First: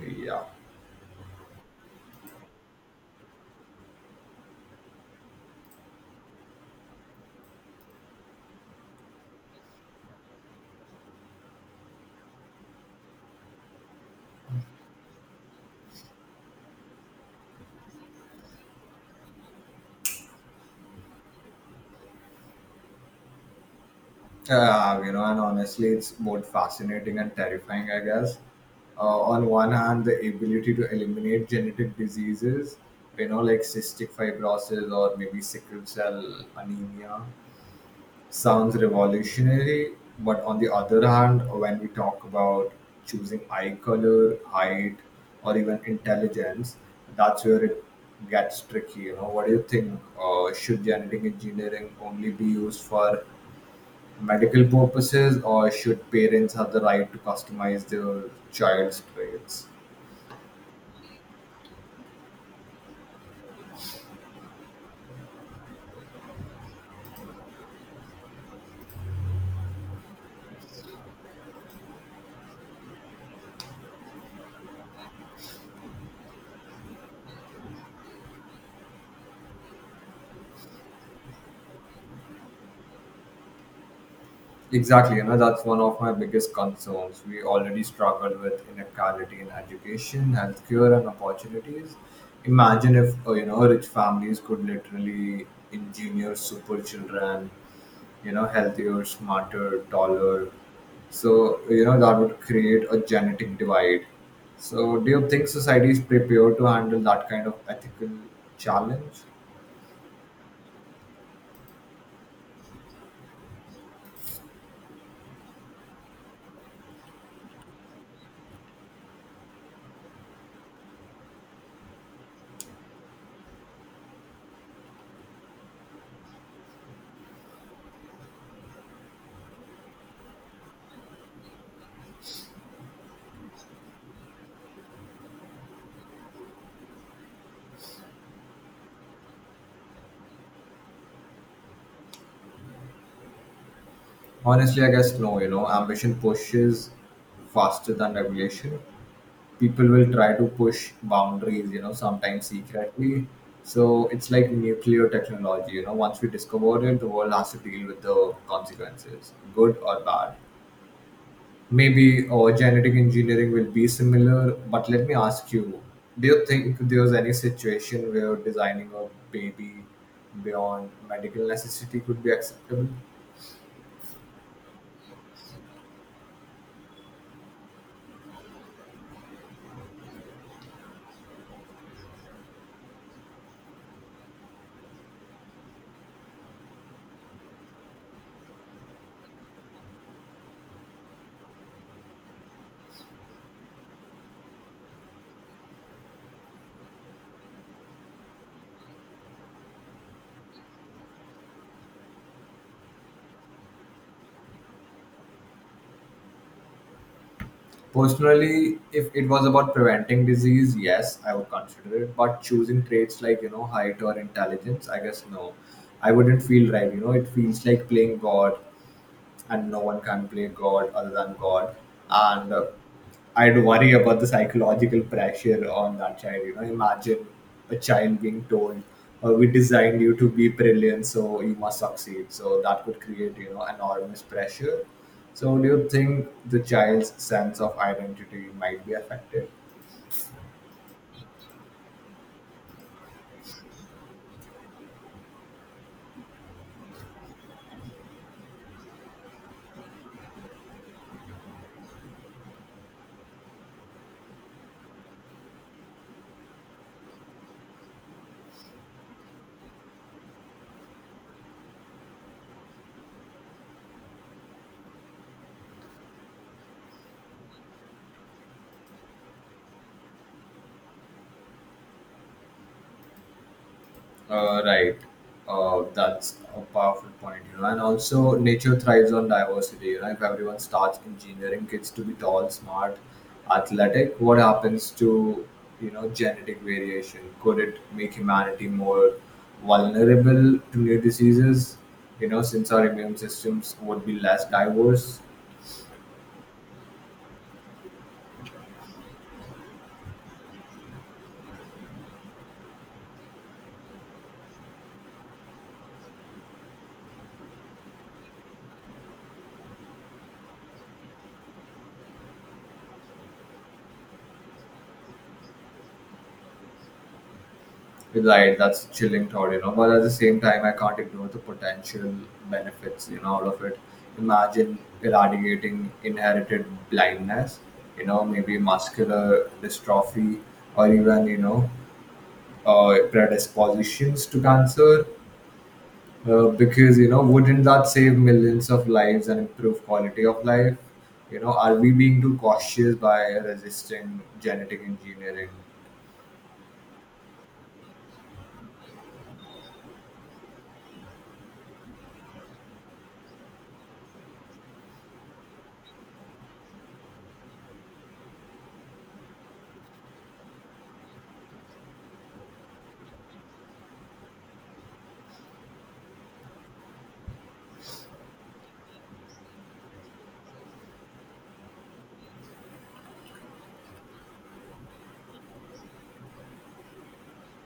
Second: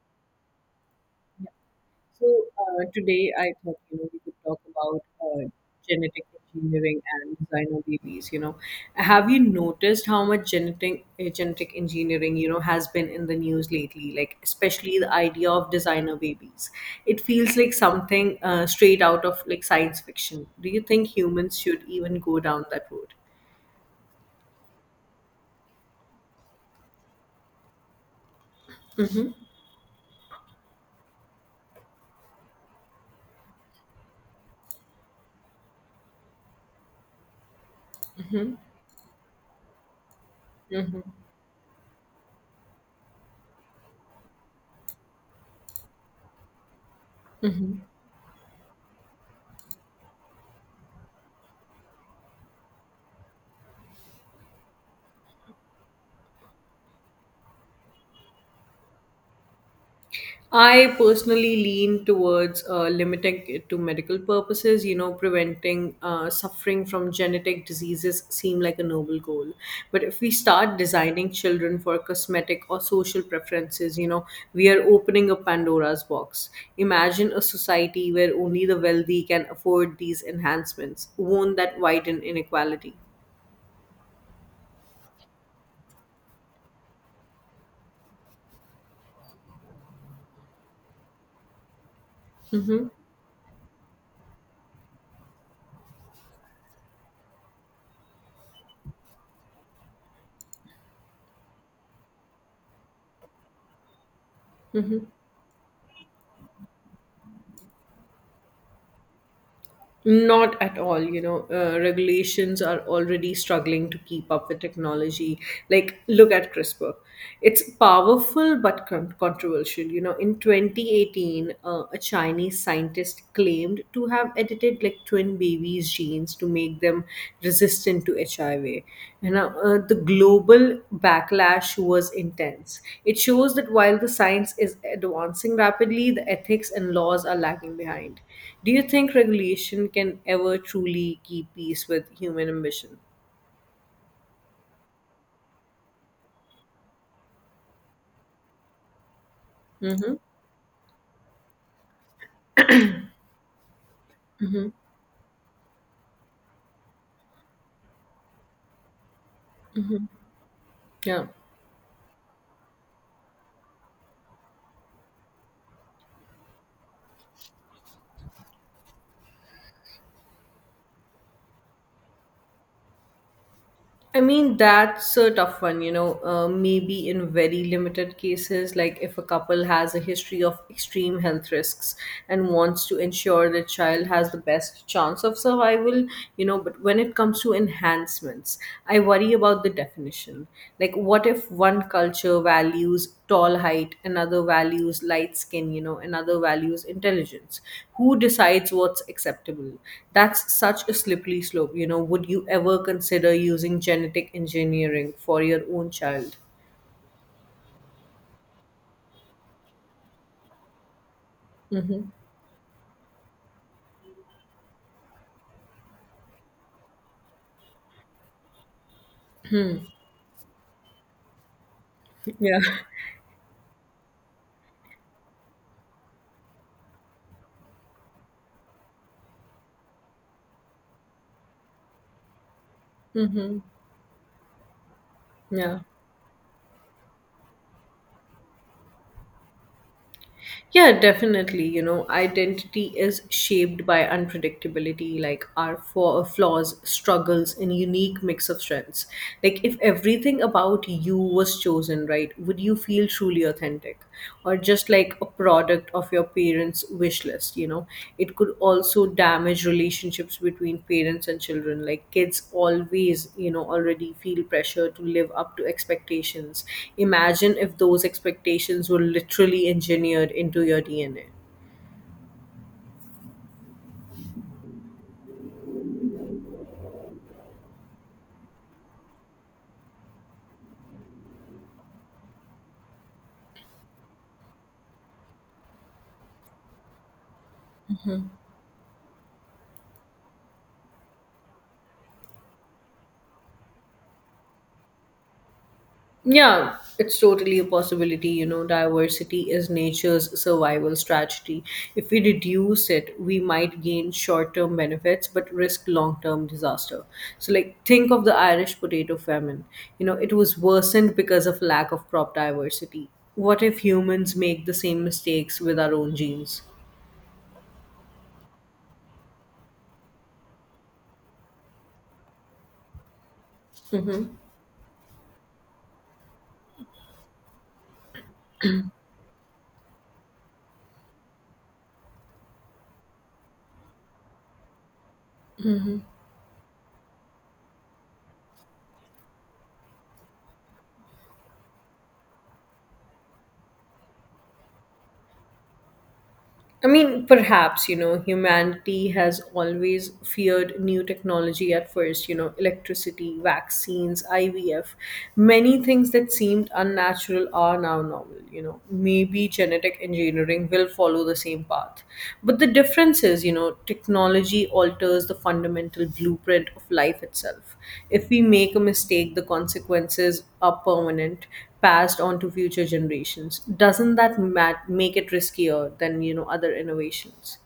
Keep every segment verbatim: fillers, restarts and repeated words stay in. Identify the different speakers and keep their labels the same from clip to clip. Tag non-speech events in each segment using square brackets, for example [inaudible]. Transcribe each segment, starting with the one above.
Speaker 1: Yeah.
Speaker 2: So uh, today I thought you know we could talk about uh, genetic engineering and designer babies. You know, have you noticed how much genetic uh, genetic engineering you know has been in the news lately? Like especially the idea of designer babies. It feels like something uh, straight out of like science fiction. Do you think humans should even go down that road?
Speaker 1: Uh, you know, and honestly, it's both fascinating and terrifying, I guess. Uh,
Speaker 2: Mm-hmm.
Speaker 1: on one hand, the ability to eliminate genetic diseases, you know, like cystic fibrosis or maybe sickle cell anemia, sounds revolutionary. But on the other hand, when we talk about choosing eye color, height, or even intelligence, that's where it
Speaker 2: Mm-hmm.
Speaker 1: gets tricky. You know, what do you think? Uh, should genetic engineering only be used for medical purposes, or should parents have the right to customize their child's traits?
Speaker 2: I personally lean towards uh, limiting it to medical purposes. You know, preventing uh, suffering from genetic diseases seem like a noble goal. But if we start designing children for cosmetic or social preferences, you know, we are opening a Pandora's box. Imagine a society where only the wealthy can afford these enhancements. Won't that widen inequality?
Speaker 1: Exactly, you know, that's one of my biggest concerns. We already struggle with inequality in education, healthcare, and opportunities.
Speaker 2: Mm-hmm.
Speaker 1: Imagine if, uh, you know, rich families could literally engineer super children, you know, healthier, smarter, taller. So, you know, that would create a genetic divide. So, do you think society is prepared to handle that kind of ethical challenge?
Speaker 2: Not at all, you know, uh, regulations are already struggling to keep up with technology. Like, look at CRISPR. It's powerful but con- controversial. You know, in twenty eighteen, uh, a Chinese scientist claimed to have edited like twin babies' genes to make them resistant to H I V. You know, uh, uh, the global backlash was intense. It shows that while the science is advancing rapidly, the ethics and laws are lagging behind. Do you think regulation can ever truly keep pace with human ambition?
Speaker 1: Honestly, I guess no, you know, ambition pushes faster than regulation. people will
Speaker 2: Mm-hmm.
Speaker 1: try to push boundaries, you know, sometimes secretly. So it's like
Speaker 2: Mm-hmm.
Speaker 1: nuclear technology, you know, once we discover it, the world has to deal with the consequences, good or bad.
Speaker 2: Yeah.
Speaker 1: Maybe uh, genetic engineering will be similar, but let me ask you, do you think there's any situation where designing a baby beyond medical necessity could be acceptable?
Speaker 2: I mean, that's a tough one, you know. Uh, maybe in very limited cases, like if a couple has a history of extreme health risks and wants to ensure the child has the best chance of survival, you know. But when it comes to enhancements, I worry about the definition. Like, what if one culture values tall height, another values light skin, you know, another values intelligence? Who decides what's acceptable? That's such a slippery slope. You know, would you ever consider using genetic engineering for your own child?
Speaker 1: Personally, if it was about preventing disease, yes, I would consider
Speaker 2: Mm-hmm.
Speaker 1: it. But choosing traits like, you know, height or intelligence, I guess no. I wouldn't feel right. You know, it feels like playing God, and no one can play God other than God. And
Speaker 2: Yeah.
Speaker 1: uh, I'd worry about the psychological pressure on that child. You know, imagine a child being told, uh, "We designed you to be brilliant, so you must succeed." So that could create, you
Speaker 2: [laughs] Mm-hmm.
Speaker 1: know, enormous pressure. So, do
Speaker 2: Yeah.
Speaker 1: you think the child's sense of identity might be affected?
Speaker 2: Yeah, definitely. You know, identity is shaped by unpredictability, like our flaw- flaws, struggles, and unique mix of strengths. Like, if everything about you was chosen, right, would you feel truly authentic? Or just like a product of your parents wish list? You know, it could also damage relationships between parents and children. Like kids always, you know, already feel pressure to live up to expectations. Imagine if those expectations were literally engineered into your D N A.
Speaker 1: Uh, right. Uh, that's a powerful point, you know. And also, nature thrives on diversity. You know, if everyone starts engineering kids to be tall, smart, athletic, what happens to you know genetic variation? Could it make humanity more vulnerable to new diseases? You know, since our immune systems would be less diverse.
Speaker 2: Yeah, it's totally a possibility. You know, diversity is nature's survival strategy. If we reduce it, we might gain short term benefits but risk long term disaster. So, like, think of the Irish potato famine. You know, it was worsened because of lack of crop diversity. What if humans make the same mistakes with our own genes?
Speaker 1: Right, that's a chilling thought, you know. But at the same time, I can't ignore the potential benefits, you know, out of it.
Speaker 2: Mm-hmm.
Speaker 1: Imagine eradicating inherited blindness, you know, maybe muscular dystrophy, or even, you know, uh, predispositions to cancer. Uh, because, you know, wouldn't that save millions of lives and improve quality of life? You know, are we being too cautious by resisting genetic engineering?
Speaker 2: I mean, perhaps, you know, humanity has always feared new technology at first, you know, electricity, vaccines, I V F. Many things that seemed unnatural are now normal, you know. Maybe genetic engineering will follow the same path. But the difference is, you know, technology alters the fundamental blueprint of life itself. If we make a mistake, the consequences are permanent, passed on to future generations. Doesn't that ma- make it riskier than, you know, other innovations?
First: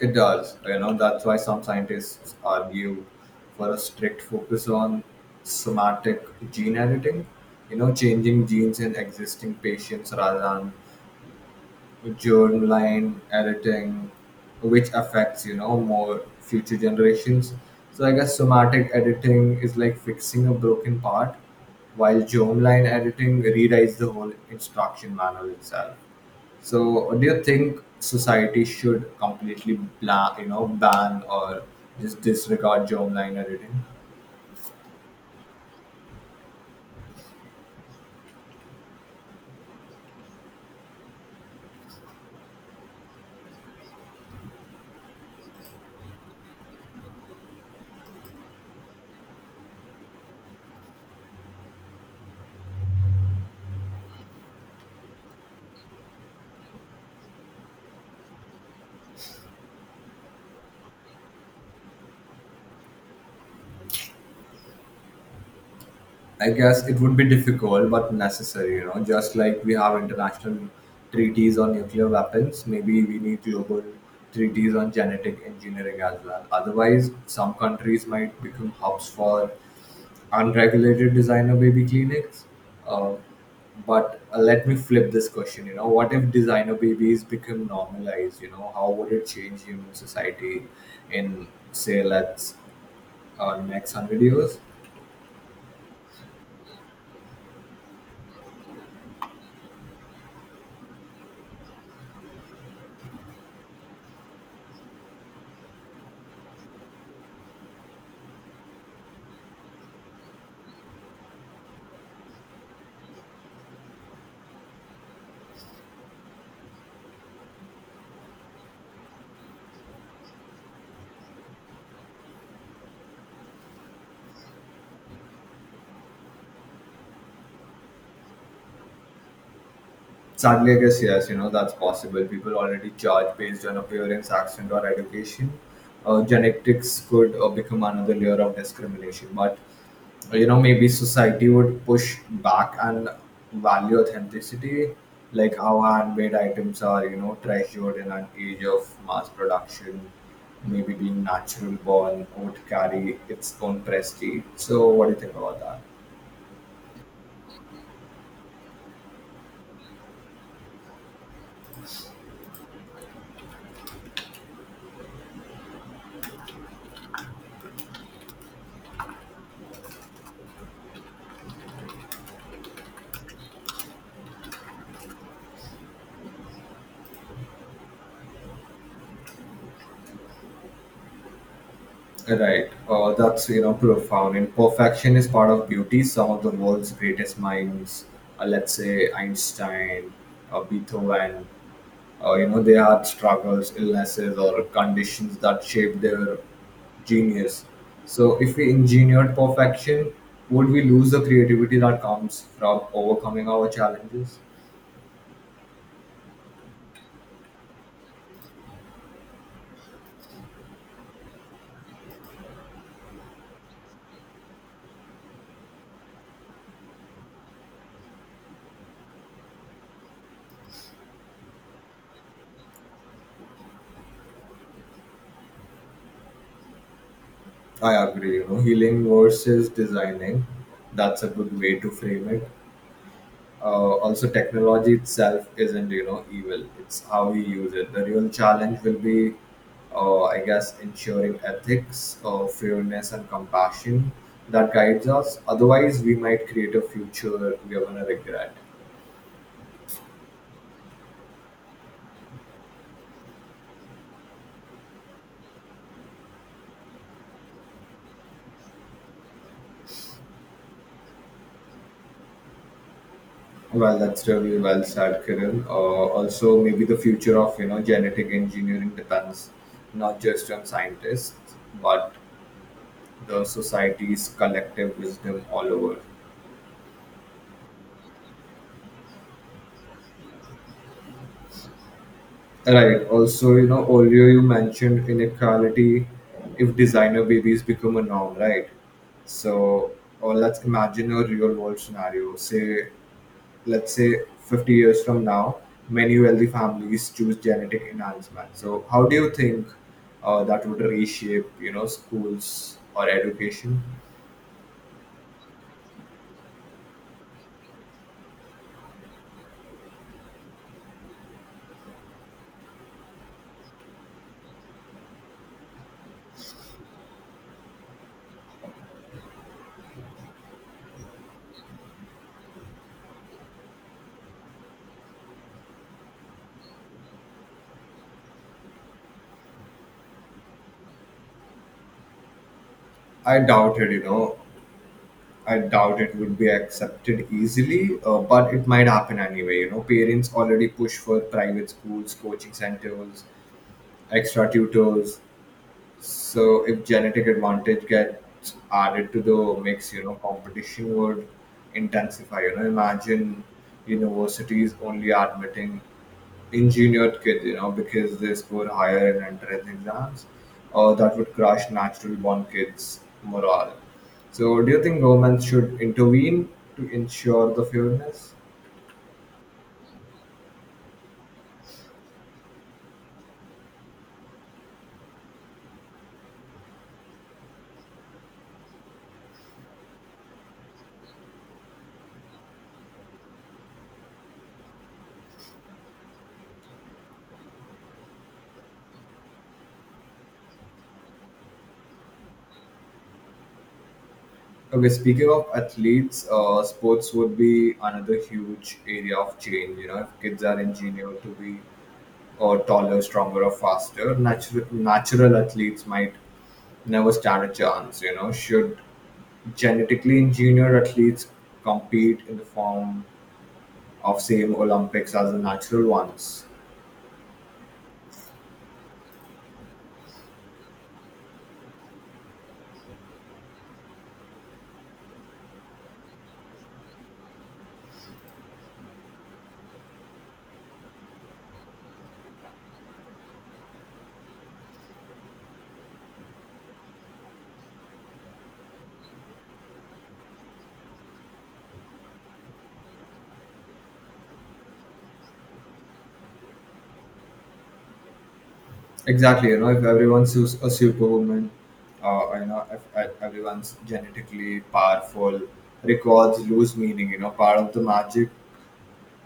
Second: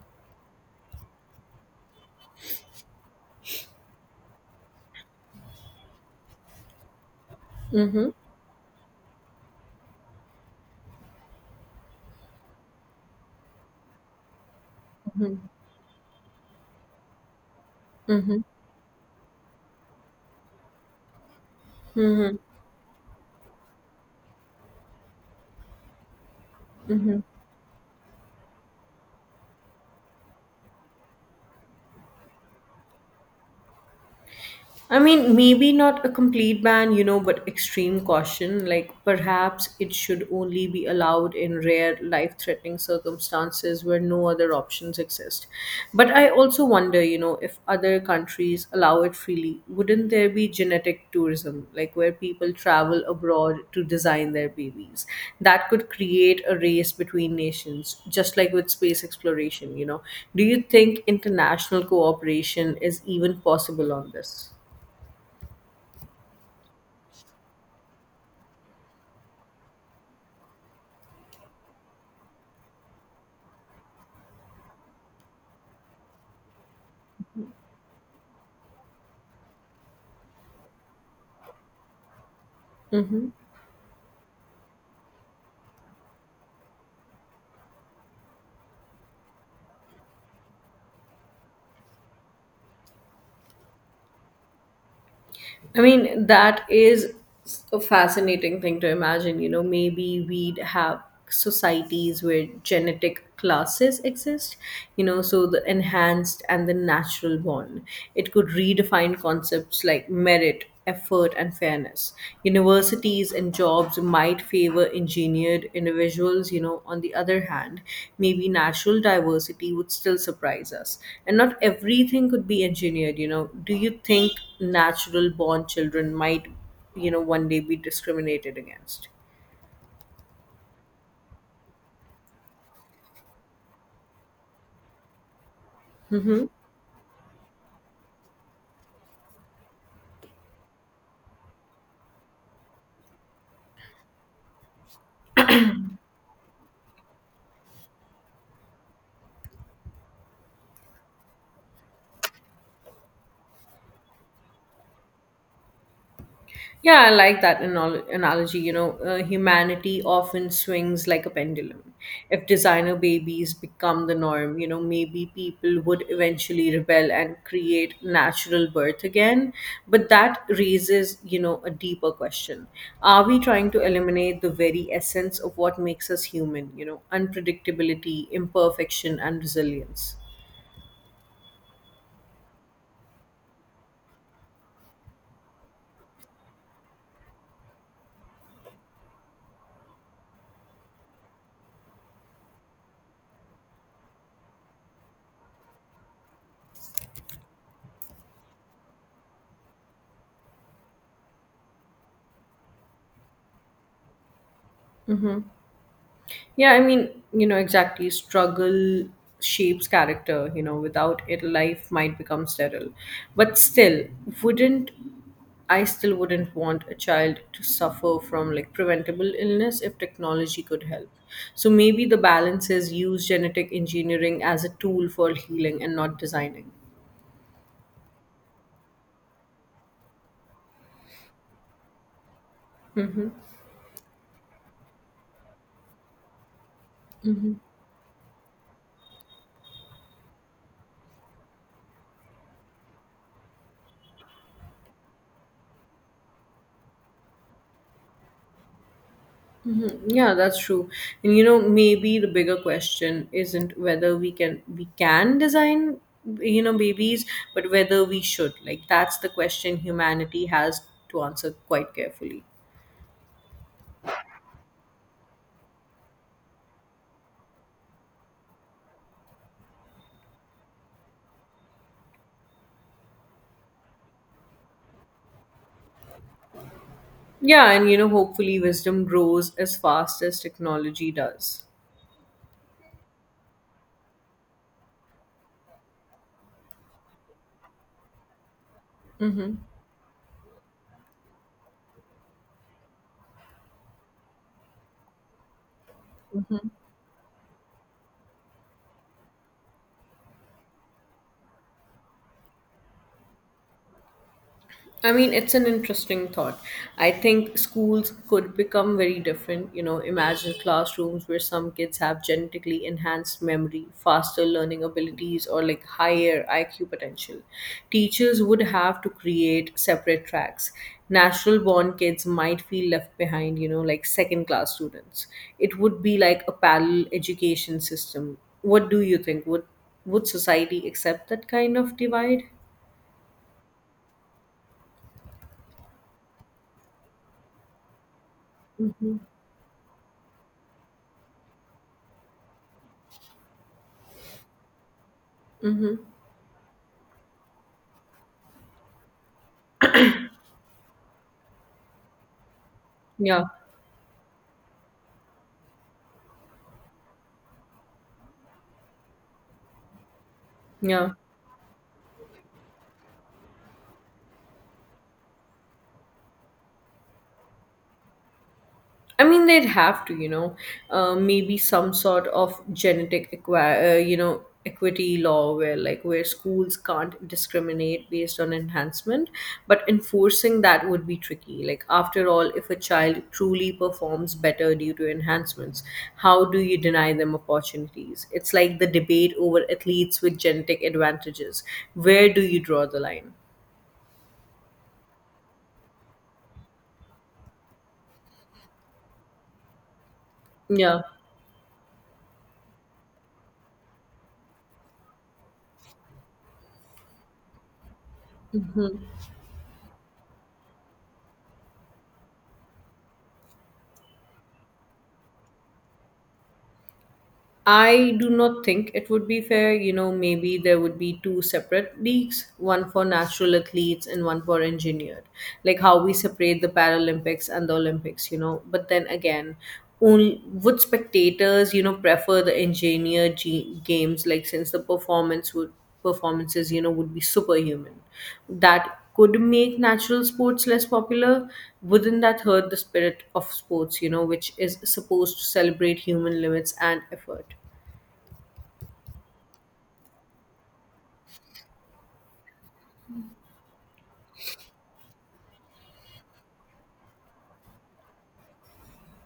Speaker 1: It does, you know, That's why some scientists argue for a strict focus on somatic gene editing, you know,
Speaker 2: Mm-hmm.
Speaker 1: changing genes in existing patients rather than germline editing, which affects, you know, more future generations. So I guess
Speaker 2: Mm-hmm.
Speaker 1: somatic editing is like fixing a broken part, while germline editing rewrites the whole instruction manual itself. So, do you think society should completely bla you know, ban, or just disregard germline editing?
Speaker 2: I mean, maybe not a complete ban, you know, but extreme caution. Like, perhaps it should only be allowed in rare life threatening circumstances where no other options exist. But I also wonder, you know, if other countries allow it freely, wouldn't there be genetic tourism, like where people travel abroad to design their babies? That could create a race between nations, just like with space exploration, you know. Do you think international cooperation is even possible on this?
Speaker 1: I guess it would be difficult but necessary, you know, just like we have international treaties on nuclear weapons. Maybe we need global treaties on genetic engineering as well. Otherwise, some countries might become hubs for unregulated designer baby clinics. Uh,
Speaker 2: Hmm.
Speaker 1: but uh, let me flip this question. You know, what if designer babies become normalized? You know, how would it change human society in, say, let's uh, next hundred years?
Speaker 2: I mean, that is a fascinating thing to imagine. You know, maybe we'd have societies where genetic classes exist, you know, so the enhanced and the natural born. It could redefine concepts like merit effort and fairness. Universities and jobs might favor engineered individuals, you know, on the other hand, maybe natural diversity would still surprise us. And not everything could be engineered, you know. Do you think natural born children might, you know, one day be discriminated against?
Speaker 1: Sadly, I guess yes. You know, that's possible. People already charge based on appearance, accent, or education. Uh,
Speaker 2: Mm-hmm.
Speaker 1: genetics could uh, become another layer of discrimination, but you know maybe society would push back and value authenticity, like how handmade items are you know treasured in an age of mass production. Maybe being natural born would carry its own prestige. So what do you think about that?
Speaker 2: Yeah, I like that anal- analogy. You know, uh, humanity often swings like a pendulum. If designer babies become the norm, you know, maybe people would eventually rebel and create natural birth again. But that raises, you know, a deeper question. Are we trying to eliminate the very essence of what makes us human? You know, unpredictability, imperfection, and resilience?
Speaker 1: Right uh, That's you know profound. Imperfection is part of beauty. Some of the world's greatest minds, uh, let's say Einstein, uh, Beethoven, uh, you know they had struggles, illnesses, or conditions that shaped their genius. So if we engineered perfection, would we lose the creativity that comes from overcoming our challenges?
Speaker 2: Yeah, I mean, you know, exactly. Struggle shapes character, you know, without it, life might become sterile. But still, wouldn't I still wouldn't want a child to suffer from like preventable illness if technology could help. So maybe the balance is use genetic engineering as a tool for healing and not designing.
Speaker 1: I agree you know Healing versus designing, that's a good way to frame it. Uh, also, technology itself isn't you know evil. It's how we use it. The real challenge will be, uh, I guess, ensuring ethics, uh, fairness, and compassion that guides us. Otherwise we might create a future we are going to regret.
Speaker 2: Mhm. Yeah, that's true. And you know, maybe the bigger question isn't whether we can we can design, you know, babies, but whether we should. Like that's the question humanity has to answer quite carefully.
Speaker 1: Well, that's really well said, Kiran. Uh, also, maybe the future of you know genetic engineering depends not just on scientists, but the society's collective wisdom all over.
Speaker 2: Yeah, and you know, hopefully wisdom grows as fast as technology does.
Speaker 1: Right. Also, you know, earlier you mentioned inequality, if designer babies become a norm, right?
Speaker 2: Mm-hmm.
Speaker 1: So, or let's imagine a real world scenario. Say, let's say fifty years from now, many wealthy families choose genetic enhancement. So, how do you think uh, that would reshape, you know, schools or education?
Speaker 2: I mean, it's an interesting thought. I think schools could become very different. You know, imagine classrooms where some kids have genetically enhanced memory, faster learning abilities, or like higher I Q potential. Teachers would have to create separate tracks. Natural born kids might feel left behind, you know, like second class students. It would be like a parallel education system. What do you think? Would would society accept that kind of divide?
Speaker 1: I doubt it, you know. I doubt it would be accepted easily, uh, but it might
Speaker 2: Mm-hmm.
Speaker 1: happen anyway. You know, parents already push for private schools, coaching centers, extra tutors.
Speaker 2: Mm-hmm.
Speaker 1: So if genetic advantage gets added to the mix, you know, competition would intensify. You know, imagine
Speaker 2: Yeah.
Speaker 1: universities only admitting engineered kids, you know, because they score higher in entrance exams, or
Speaker 2: Yeah.
Speaker 1: that would crush naturally born kids' morale. So, do you think governments should intervene to ensure the fairness?
Speaker 2: I mean, they'd have to, you know, uh, maybe some sort of genetic, equi- uh, you know, equity law where, like, where schools can't discriminate based on enhancement, but enforcing that would be tricky. Like after all, if a child truly performs better due to enhancements, how do you deny them opportunities? It's like the debate over athletes with genetic advantages. Where do you draw the line?
Speaker 1: Okay, speaking of athletes, uh, sports would be another huge area of change. You know, if kids are
Speaker 2: Yeah.
Speaker 1: engineered to be or taller, stronger, or faster, natural natural athletes might never stand a chance. You know, should genetically engineered athletes compete in the form of same Olympics as the natural ones?
Speaker 2: I do not think it would be fair. You know, maybe there would be two separate leagues, one for natural athletes and one for engineered. Like how we separate the Paralympics and the Olympics, you know. But then again, only, would spectators, you know, prefer the engineered ge- games, like since the performance would performances, you know, would be superhuman. That could make natural sports less popular. Wouldn't that hurt the spirit of sports, you know, which is supposed to celebrate human limits and effort?
Speaker 1: Exactly. You know, if everyone's su- a superwoman, uh, you know, if, if everyone's genetically powerful, records lose meaning. You know, part of the magic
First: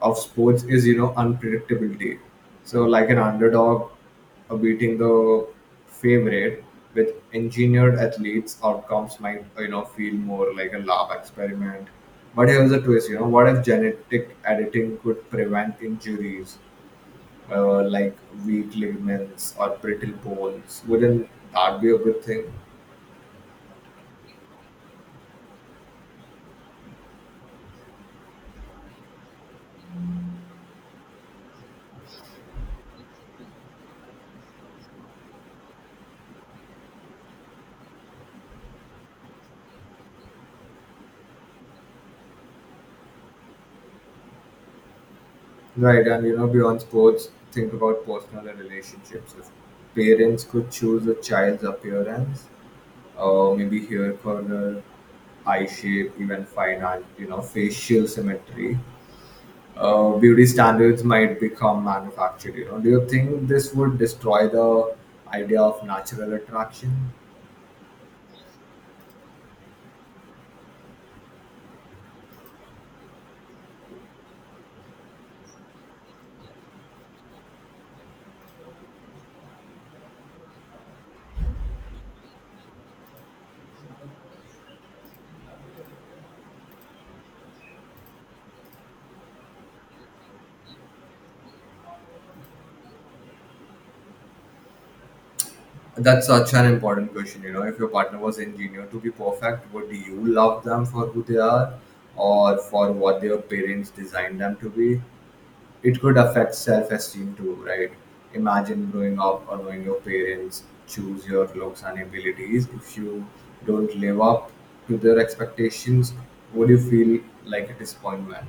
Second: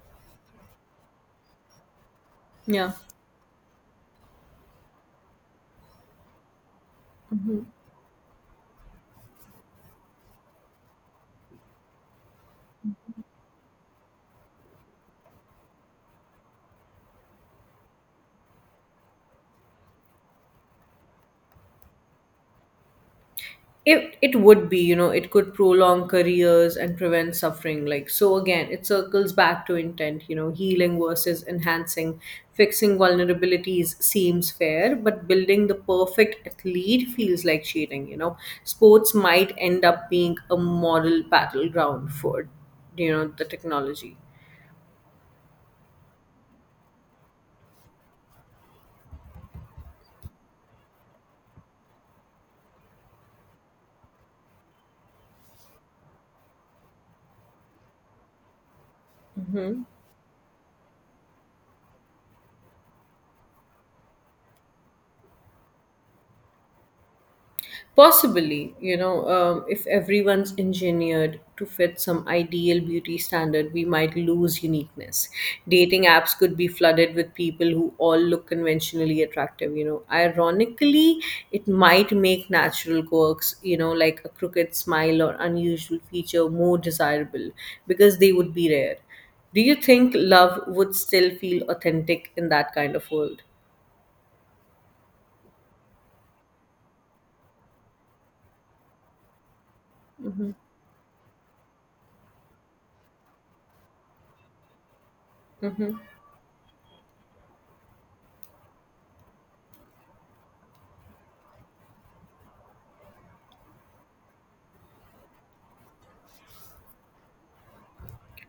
Speaker 1: of sports is you know unpredictability. So
Speaker 2: Yeah.
Speaker 1: like an underdog uh, beating the favorite, with engineered athletes, outcomes might, uh, you know feel more like a lab experiment. But here's a twist, you know what if genetic editing could prevent injuries, uh, like weak ligaments or brittle bones? Wouldn't that be a good thing?
Speaker 2: It it would be, you know, it could prolong careers and prevent suffering. Like so again, it circles back to intent, you know, healing versus enhancing. Fixing vulnerabilities seems fair, but building the perfect athlete feels like cheating, you know. Sports might end up being a model battleground for, you know, the technology.
Speaker 1: Right, and you know beyond sports, think about personal and relationships. If parents could choose a child's appearance, uh, maybe hair color, eye shape, even fine art, you know, facial symmetry. Uh, beauty standards might become manufactured, you know. Do you think this would destroy the idea of natural attraction?
Speaker 2: Possibly, you know, um, if everyone's engineered to fit some ideal beauty standard, we might lose uniqueness. Dating apps could be flooded with people who all look conventionally attractive, you know. Ironically, it might make natural quirks, you know, like a crooked smile or unusual feature more desirable because they would be rare. Do you think love would still feel authentic in that kind of world?
Speaker 1: That's such an important question, you know. If your partner was engineered to be perfect, would you love them for who they are, or for what their parents designed them to be? It could affect self-esteem too, right? Imagine growing up or knowing your parents choose your looks and abilities. If you don't live up to their expectations, would you feel like a disappointment?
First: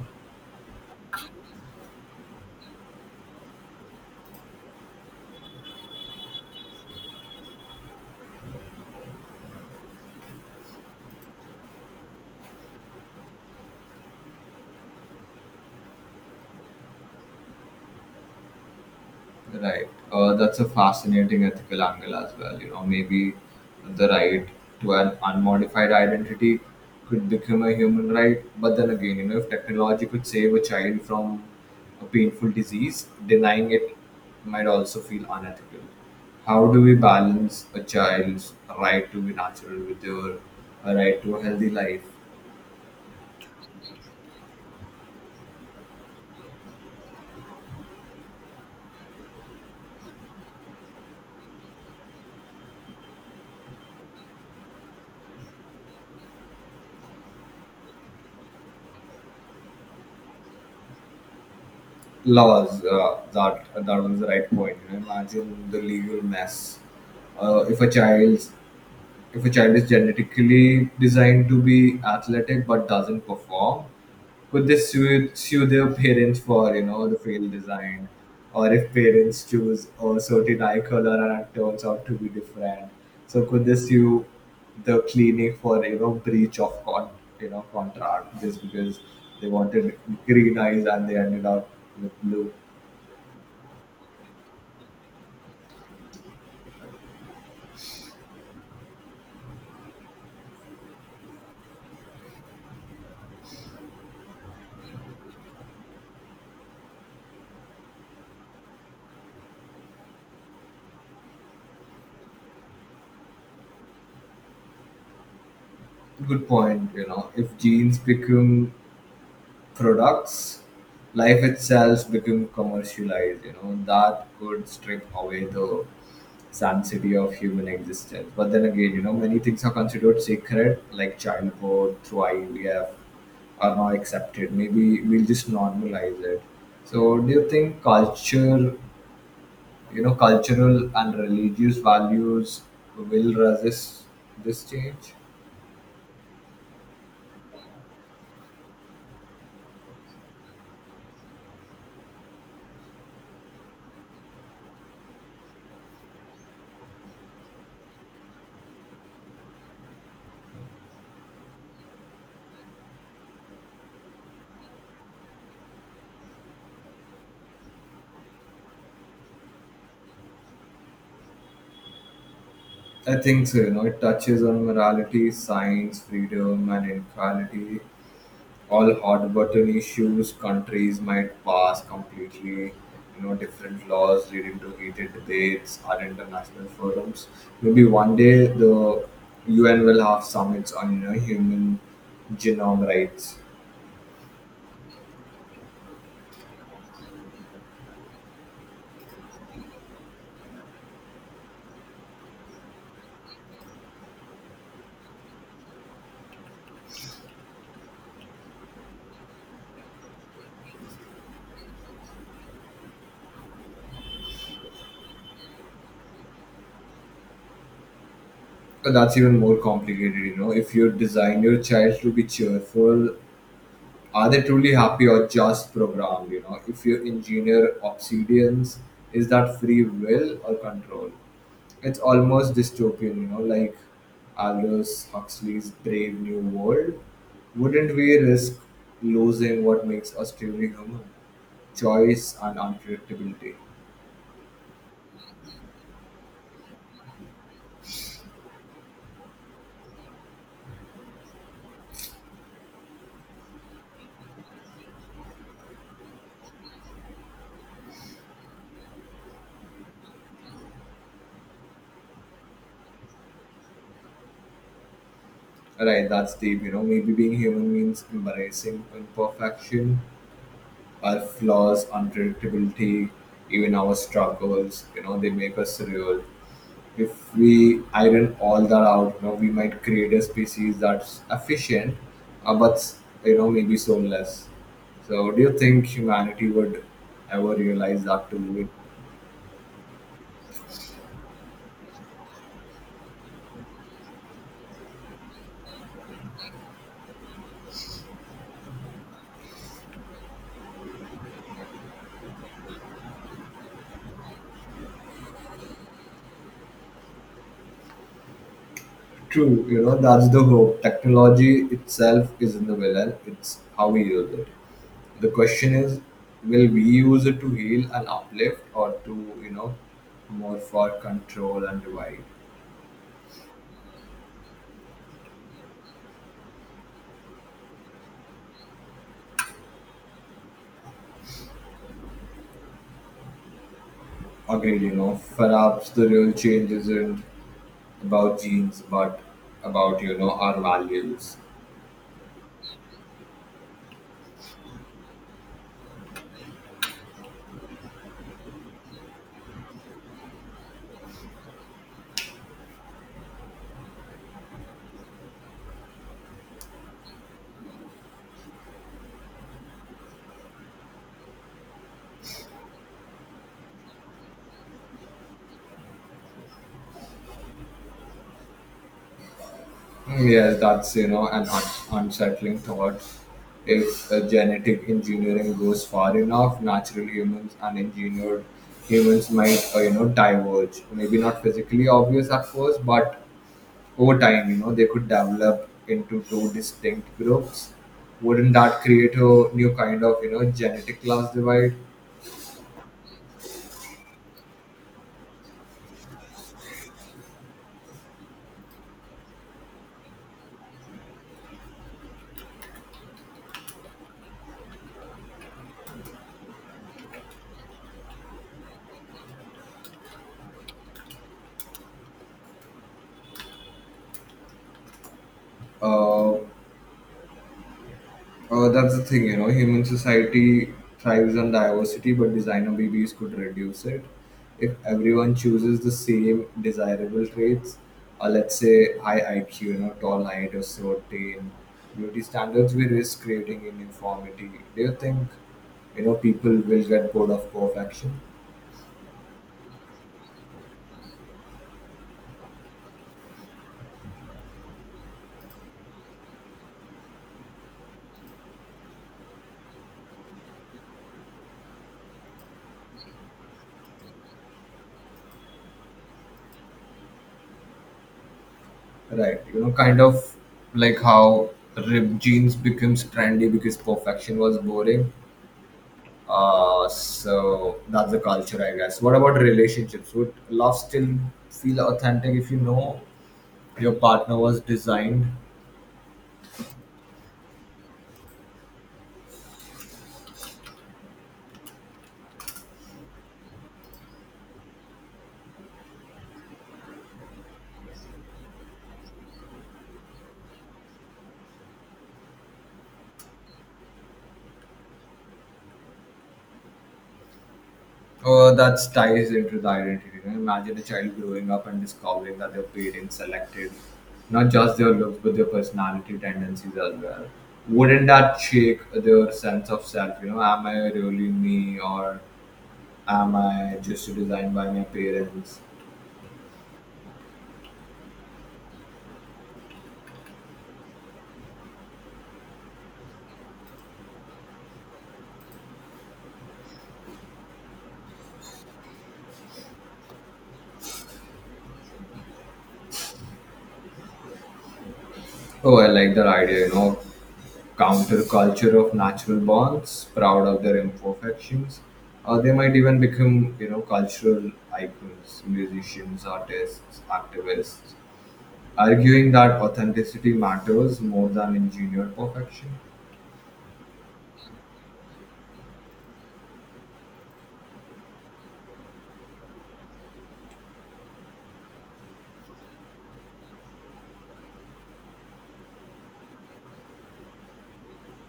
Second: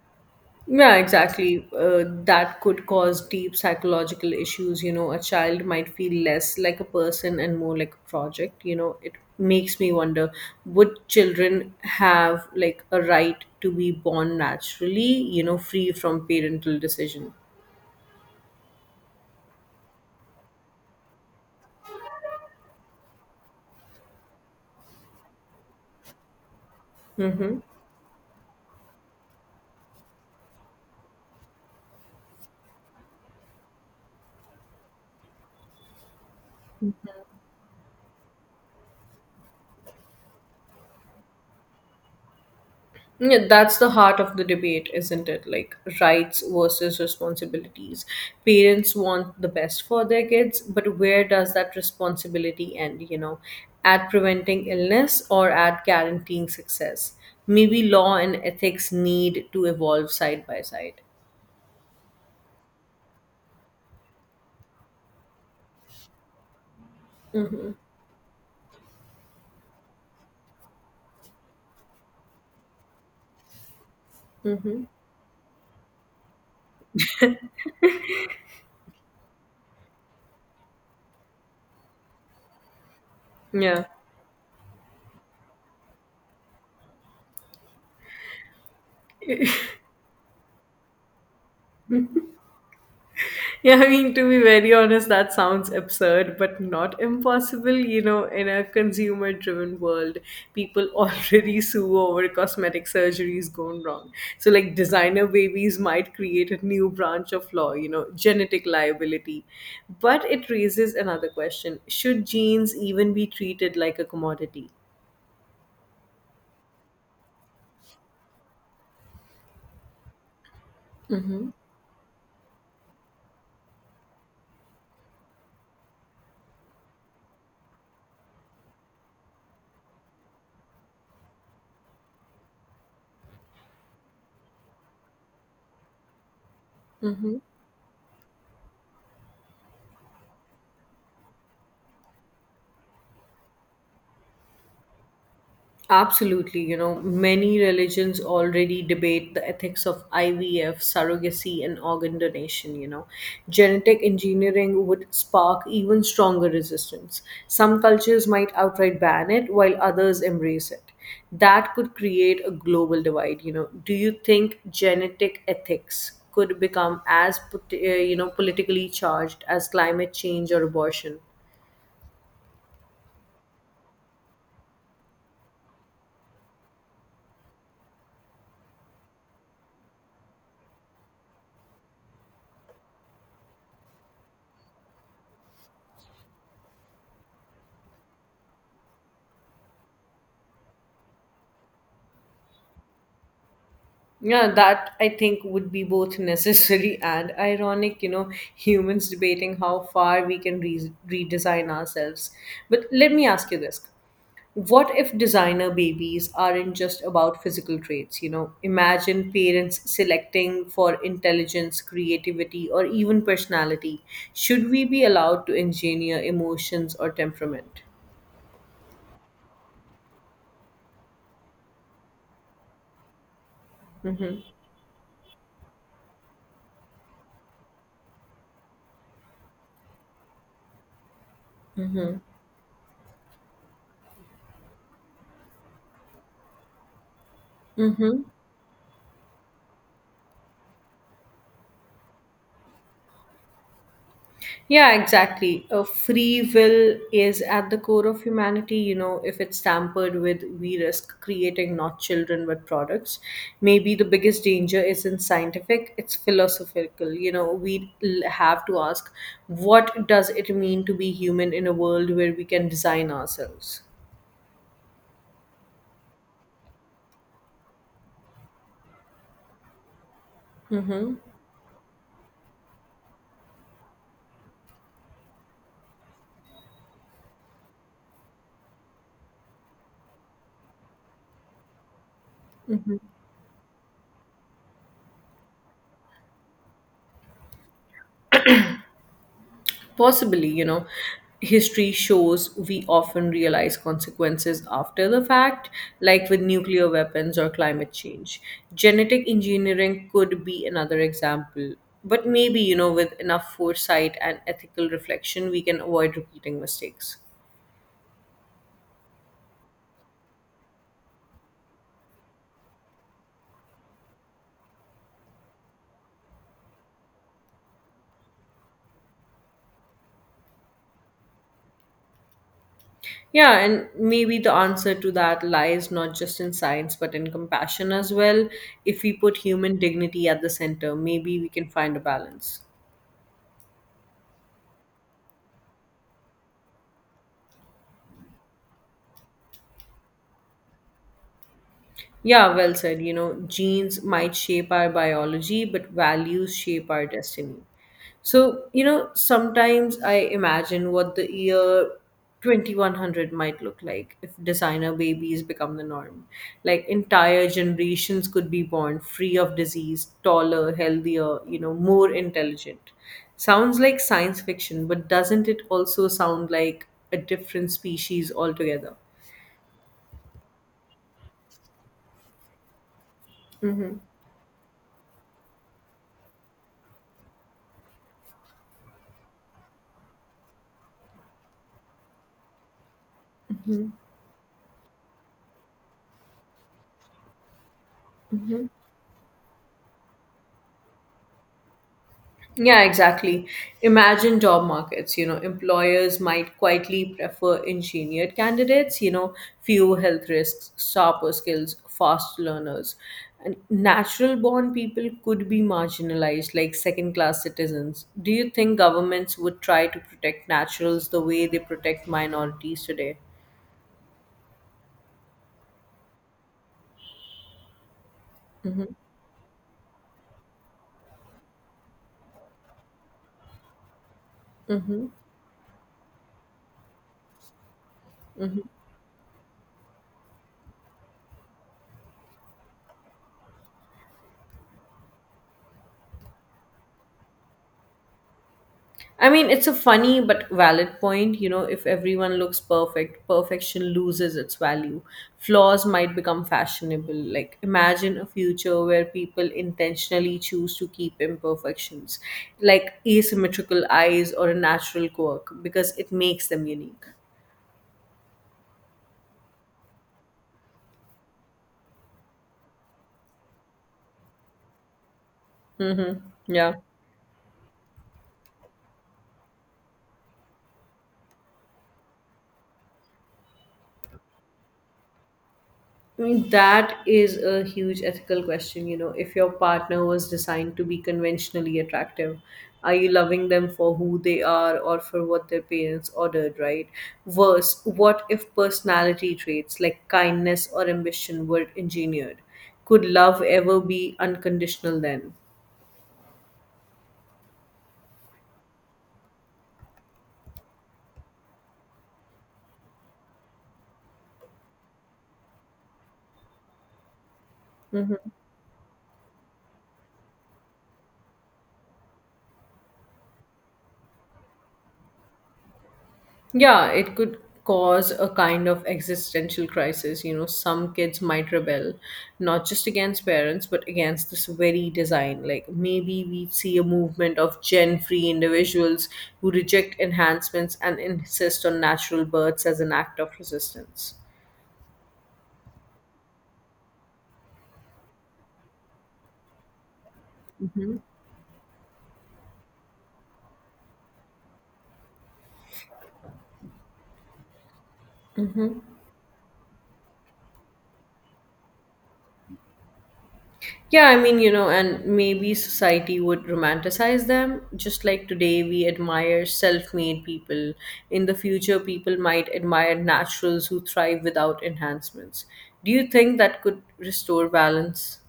Speaker 2: Yeah, exactly. Uh, that could cause deep psychological issues. You know, a child might feel less like a person and more like a project. You know, it makes me wonder, would children have like a right to be born naturally, you know, free from parental decision?
Speaker 1: Right. Uh, that's a fascinating ethical angle as well. You know, maybe the right to an unmodified identity could
Speaker 2: Mm-hmm.
Speaker 1: become a human right. But then again, you know, if technology could save a child from a painful disease, denying it might also feel unethical. How do we balance a child's right to be natural with their uh, right to a healthy life?
Speaker 2: Yeah, that's the heart of the debate, isn't it? Like rights versus responsibilities. Parents want the best for their kids, but where does that responsibility end, you know? At preventing illness or at guaranteeing success? Maybe law and ethics need to evolve side by side.
Speaker 1: Laws. Uh, that that was the right point. You know, imagine the legal mess, uh, if a child's if a child is genetically designed to be athletic but doesn't perform, could they
Speaker 2: Mm-hmm.
Speaker 1: sue, sue their parents for you know the failed design, or if parents choose a certain eye color and it turns out to be different, so could they
Speaker 2: Yeah.
Speaker 1: sue the clinic for you know breach of con you know contract, just because they wanted green eyes and they ended up with blue?
Speaker 2: Yeah, I mean, to be very honest, that sounds absurd, but not impossible. You know, in a consumer driven world, people [laughs] already sue over cosmetic surgeries gone wrong. So, like, designer babies might create a new branch of law, you know, genetic liability. But it raises another question, should genes even be treated like a commodity?
Speaker 1: Good point. You know, if genes become products, life itself become commercialized. You know that could strip away the sanctity of human existence. But then again, you know many things are considered sacred, like childbirth through I V F, are now accepted. Maybe we'll just normalize it. So do
Speaker 2: Mm-hmm.
Speaker 1: you think culture you know cultural and religious values will resist this change?
Speaker 2: Absolutely, you know, many religions already debate the ethics of I V F, surrogacy, and organ donation. You know, genetic engineering would spark even stronger resistance. Some cultures might outright ban it, while others embrace it. That could create a global divide. You know, do you think genetic ethics could become as, pot- uh, you know, politically charged as climate change or abortion?
Speaker 1: I think so. You know it touches on morality, science, freedom, and inequality. All hot button issues. Countries might pass completely you know different laws, leading to heated debates at international forums. Maybe one day the U N will have summits on you know human genome rights.
Speaker 2: Yeah, that I think would be both necessary [laughs] and ironic, you know, humans debating how far we can re- redesign ourselves. But let me ask you this. What if designer babies aren't just about physical traits? You know, imagine parents selecting for intelligence, creativity, or even personality. Should we be allowed to engineer emotions or temperament?
Speaker 1: But that's even more complicated, you know If you design your child to be cheerful, are
Speaker 2: Mm-hmm.
Speaker 1: they truly happy or just programmed? You know if you engineer obsidians, is that free will or control? It's almost dystopian, you know like Aldous Huxley's Brave New World. Wouldn't we
Speaker 2: Mm-hmm.
Speaker 1: risk losing what makes us truly human? Choice and unpredictability.
Speaker 2: Yeah, exactly. A free will is at the core of humanity. You know, if it's tampered with, we risk creating not children but products. Maybe the biggest danger isn't scientific, it's philosophical. You know, we l- have to ask, what does it mean to be human in a world where we can design ourselves?
Speaker 1: Right, that's deep. You know maybe being human means embracing imperfection,
Speaker 2: Mm-hmm.
Speaker 1: our flaws, unpredictability, even our struggles. You know they make us real. If we iron all that out, you know, we might create a species that's efficient, uh, but you know, maybe soulless. So, do you think humanity would ever realize that too?
Speaker 2: Possibly, you know, history shows we often realize consequences after the fact, like with nuclear weapons or climate change. Genetic engineering could be another example. But maybe, you know, with enough foresight and ethical reflection, we can avoid repeating mistakes.
Speaker 1: True, you know, that's the hope. Technology itself isn't the villain; it's how we use it. The question is, will we use it to heal and uplift, or to, you know, more for control and divide?
Speaker 2: Yeah, and maybe the answer to that lies not just in science but in compassion as well. If we put human dignity at the center, maybe we can find a balance.
Speaker 1: Agreed. You know, perhaps the real change isn't about genes, but about, you know, our values.
Speaker 2: Yeah, well said. You know, genes might shape our biology, but values shape our destiny. So, you know, sometimes I imagine what the year twenty one hundred might look like if designer babies become the norm. Like, entire generations could be born free of disease, taller, healthier, you know, more intelligent. Sounds like science fiction, but doesn't it also sound like a different species altogether?
Speaker 1: Mm, yes, that's, you know, an un- unsettling thought.
Speaker 2: Mm-hmm.
Speaker 1: If uh, genetic engineering goes far enough, natural humans and engineered humans might, uh, you know, diverge. Maybe not physically obvious at first, but over time, you know, they could develop into two distinct groups. Wouldn't that create a new kind of, you know, genetic class divide?
Speaker 2: Yeah, exactly. Imagine job markets. You know, employers might quietly prefer engineered candidates, you know, few health risks, sharper skills, fast learners. And natural born people could be marginalized like second class citizens. Do you think governments would try to protect naturals the way they protect minorities today?
Speaker 1: Uh, Uh,
Speaker 2: Mm-hmm.
Speaker 1: that's the thing, you know, human society thrives on diversity, but designer babies could reduce it. If
Speaker 2: Mm-hmm.
Speaker 1: everyone chooses the same desirable traits, uh, let's say high I Q, you know, tall height or short tan, beauty standards, we risk creating uniformity. Do you think, you know, people will get bored of perfection?
Speaker 2: I mean, it's a funny but valid point. You know, if everyone looks perfect, perfection loses its value. Flaws might become fashionable. Like, imagine a future where people intentionally choose to keep imperfections, like asymmetrical eyes or a natural quirk, because it makes them unique.
Speaker 1: Right, you know, kind of like how ripped jeans becomes trendy because perfection was boring.
Speaker 2: Mm-hmm. Yeah.
Speaker 1: Uh, so that's the culture, I guess. What about relationships? Would love still feel authentic if, you know, your partner was designed?
Speaker 2: I mean, that is a huge ethical question. You know, if your partner was designed to be conventionally attractive, are you loving them for who they are or for what their parents ordered, right? Worse, what if personality traits like kindness or ambition were engineered? Could love ever be unconditional then?
Speaker 1: Uh, that ties into the identity. Right? Imagine a child growing up and discovering that their parents selected not just their looks but their personality tendencies as well. Wouldn't
Speaker 2: Mm-hmm.
Speaker 1: that shake their sense of self? You know, am I really me or am I just designed by my parents?
Speaker 2: Yeah, it could cause a kind of existential crisis. You know, some kids might rebel, not just against parents, but against this very design. Like maybe we see a movement of gen free individuals who reject enhancements and insist on natural births as an act of resistance.
Speaker 1: Oh, I like that idea, you know. Counterculture of natural bonds, proud of their imperfections, or they might even become, you know, cultural icons, musicians, artists, activists, arguing that authenticity matters more than engineered perfection.
Speaker 2: Yeah, I mean, you know, and maybe society would romanticize them. Just like today, we admire self made people. In the future, people might admire naturals who thrive without enhancements. Do you think that could restore balance?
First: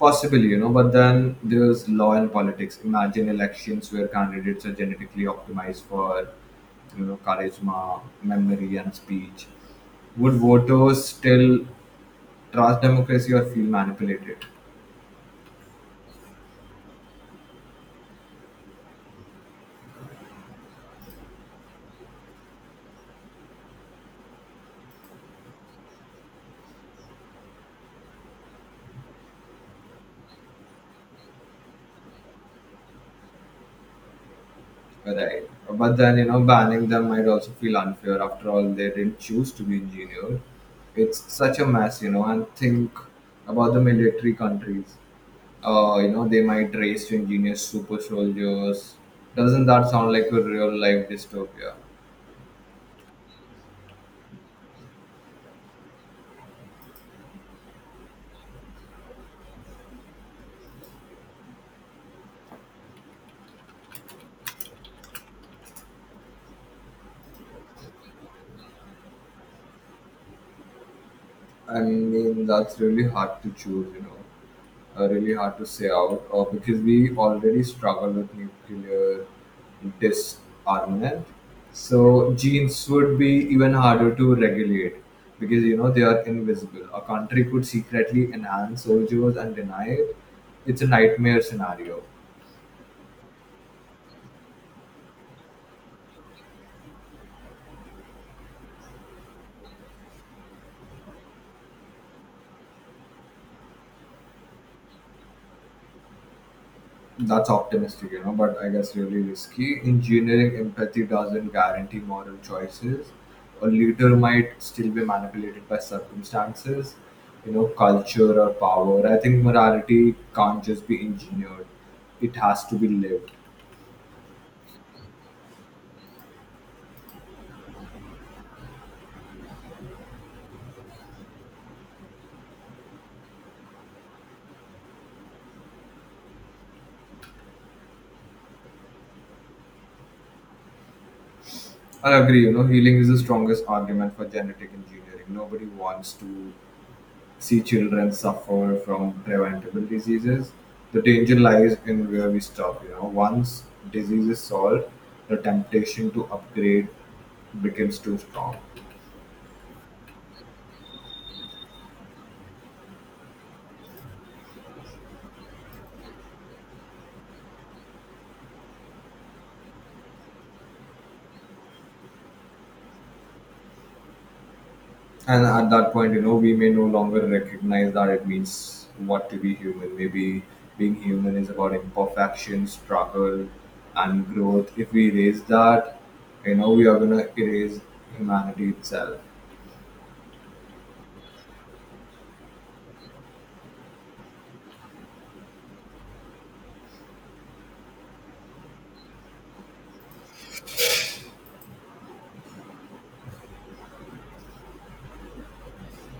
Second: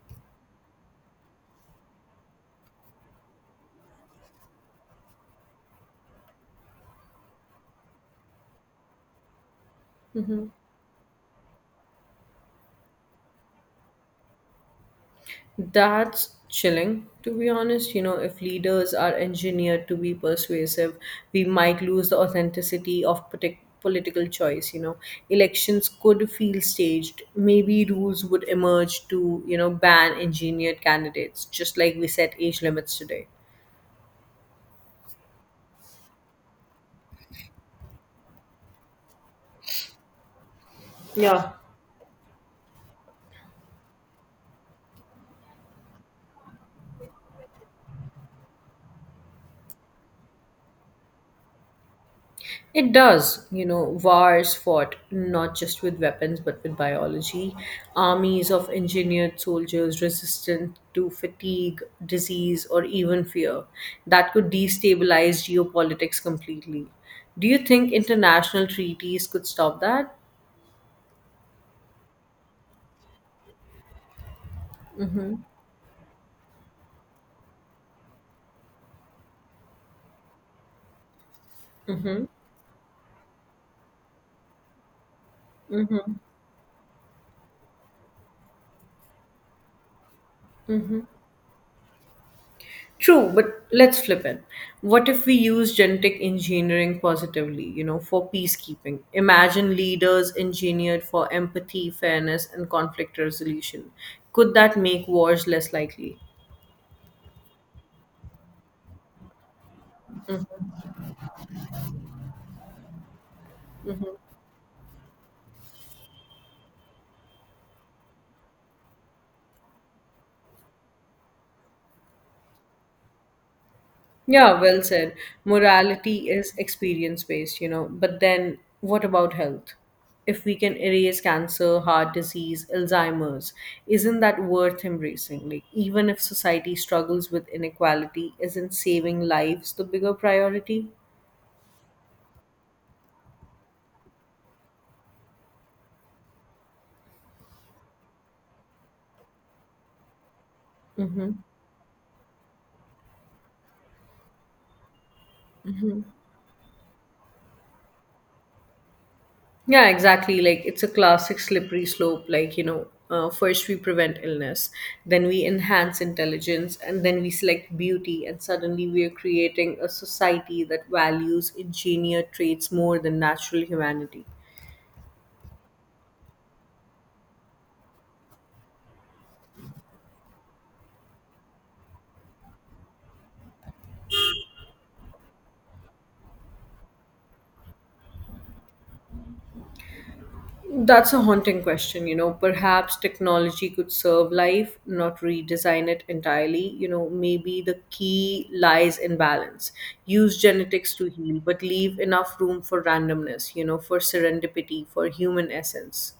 Speaker 1: Possibly, you know, but then there's law and politics. Imagine elections where candidates are genetically optimized for, you know, charisma, memory, and speech. Would voters still trust democracy or feel manipulated?
Speaker 2: That's chilling, to be honest. You know, if leaders are engineered to be persuasive, we might lose the authenticity of partic- political choice. You know, elections could feel staged. Maybe rules would emerge to, you know, ban engineered candidates, just like we set age limits today.
Speaker 1: Right. But then, you know, banning them might also feel unfair. After all, they didn't choose to be engineered. It's
Speaker 2: Yeah,
Speaker 1: such a mess, you know, and think about the military countries. Uh, you know, they might race to engineer super soldiers. Doesn't that sound like a real life dystopia?
Speaker 2: it does, you know, wars fought not just with weapons but with biology. Armies of engineered soldiers resistant to fatigue, disease, or even fear that could destabilize geopolitics completely. Do you think international treaties could stop that?
Speaker 1: I mean, that's really hard to choose, you know. Uh, really
Speaker 2: Mm-hmm.
Speaker 1: hard to say out uh, because we already struggle with nuclear disarmament. So
Speaker 2: Mm-hmm.
Speaker 1: genes would be even harder to regulate because, you know, they are
Speaker 2: Mm-hmm.
Speaker 1: invisible. A country could secretly enhance soldiers and deny it. It's a nightmare scenario.
Speaker 2: True, but let's flip it. What if we use genetic engineering positively, you know, for peacekeeping? Imagine leaders engineered for empathy, fairness, and conflict resolution. Could that make wars less likely?
Speaker 1: That's optimistic, you know, but I guess really risky. Engineering empathy doesn't guarantee moral choices. A leader might still be manipulated by circumstances, you know, culture or power. I think morality can't just be engineered, it has to be lived.
Speaker 2: Yeah, well said. Morality is experience based, you know. But then what about health? If we can erase cancer, heart disease, Alzheimer's, isn't that worth embracing? Like, even if society struggles with inequality, isn't saving lives the bigger priority?
Speaker 1: I agree, you know, healing is the strongest argument for genetic engineering. Nobody wants to see children suffer from preventable diseases. The
Speaker 2: Mm-hmm.
Speaker 1: danger lies in where we stop. You know, once disease is solved, the temptation to upgrade becomes too strong.
Speaker 2: Yeah, exactly. Like it's a classic slippery slope. Like, you know, uh, first we prevent illness, then we enhance intelligence, and then we select beauty. And suddenly we are creating a society that values engineered traits more than natural humanity.
Speaker 1: And at that point, you know, we may no longer recognize that it means what to be human. Maybe being human is about imperfection, struggle, and growth. If we erase that, you know, we are going to erase humanity itself.
Speaker 2: That's a haunting question, you know. Perhaps technology could serve life, not redesign it entirely. You know, maybe the key lies in balance. Use genetics to heal, but leave enough room for randomness, you know, for serendipity, for human essence.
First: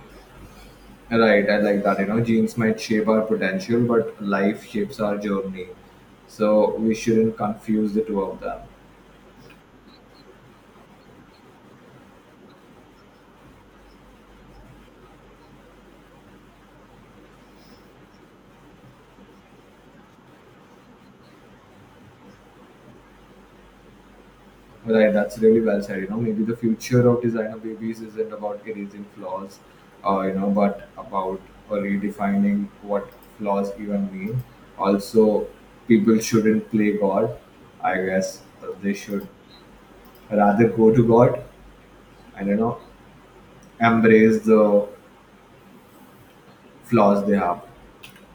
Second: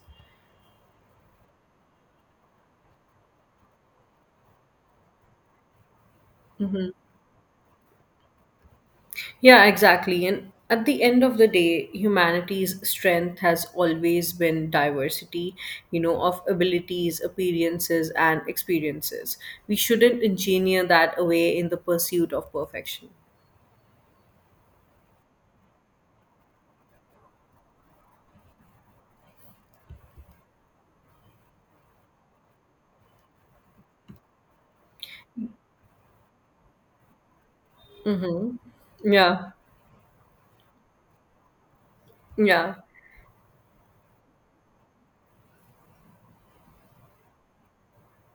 Speaker 1: Right, I like that. You know, genes might shape our potential, but life shapes our journey. So
Speaker 2: Mhm.
Speaker 1: we shouldn't confuse the two of them.
Speaker 2: Yeah, exactly. And at the end of the day, humanity's strength has always been diversity, you know, of abilities, appearances, and experiences. We shouldn't engineer that away in the pursuit of perfection.
Speaker 1: Right, that's really well said. You know, maybe the future of designer babies isn't about erasing flaws, uh, you know, but about redefining what flaws even mean. Also, people shouldn't play God. I guess
Speaker 2: Mm-hmm.
Speaker 1: they should
Speaker 2: Yeah.
Speaker 1: rather go to God and, you
Speaker 2: Yeah.
Speaker 1: know, embrace the flaws they have.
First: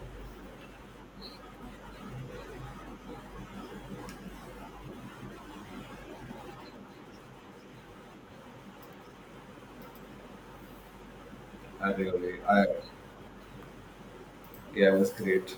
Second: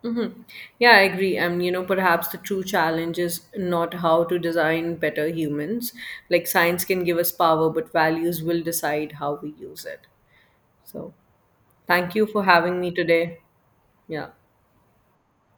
Speaker 2: Mm-hmm. Yeah, I agree. And, you know, perhaps the true challenge is not how to design better humans. Like, science can give us power, but values will decide how we use it. So,
Speaker 1: I
Speaker 2: thank you
Speaker 1: really,
Speaker 2: for
Speaker 1: I
Speaker 2: having me today. Yeah.
Speaker 1: yeah, it was great.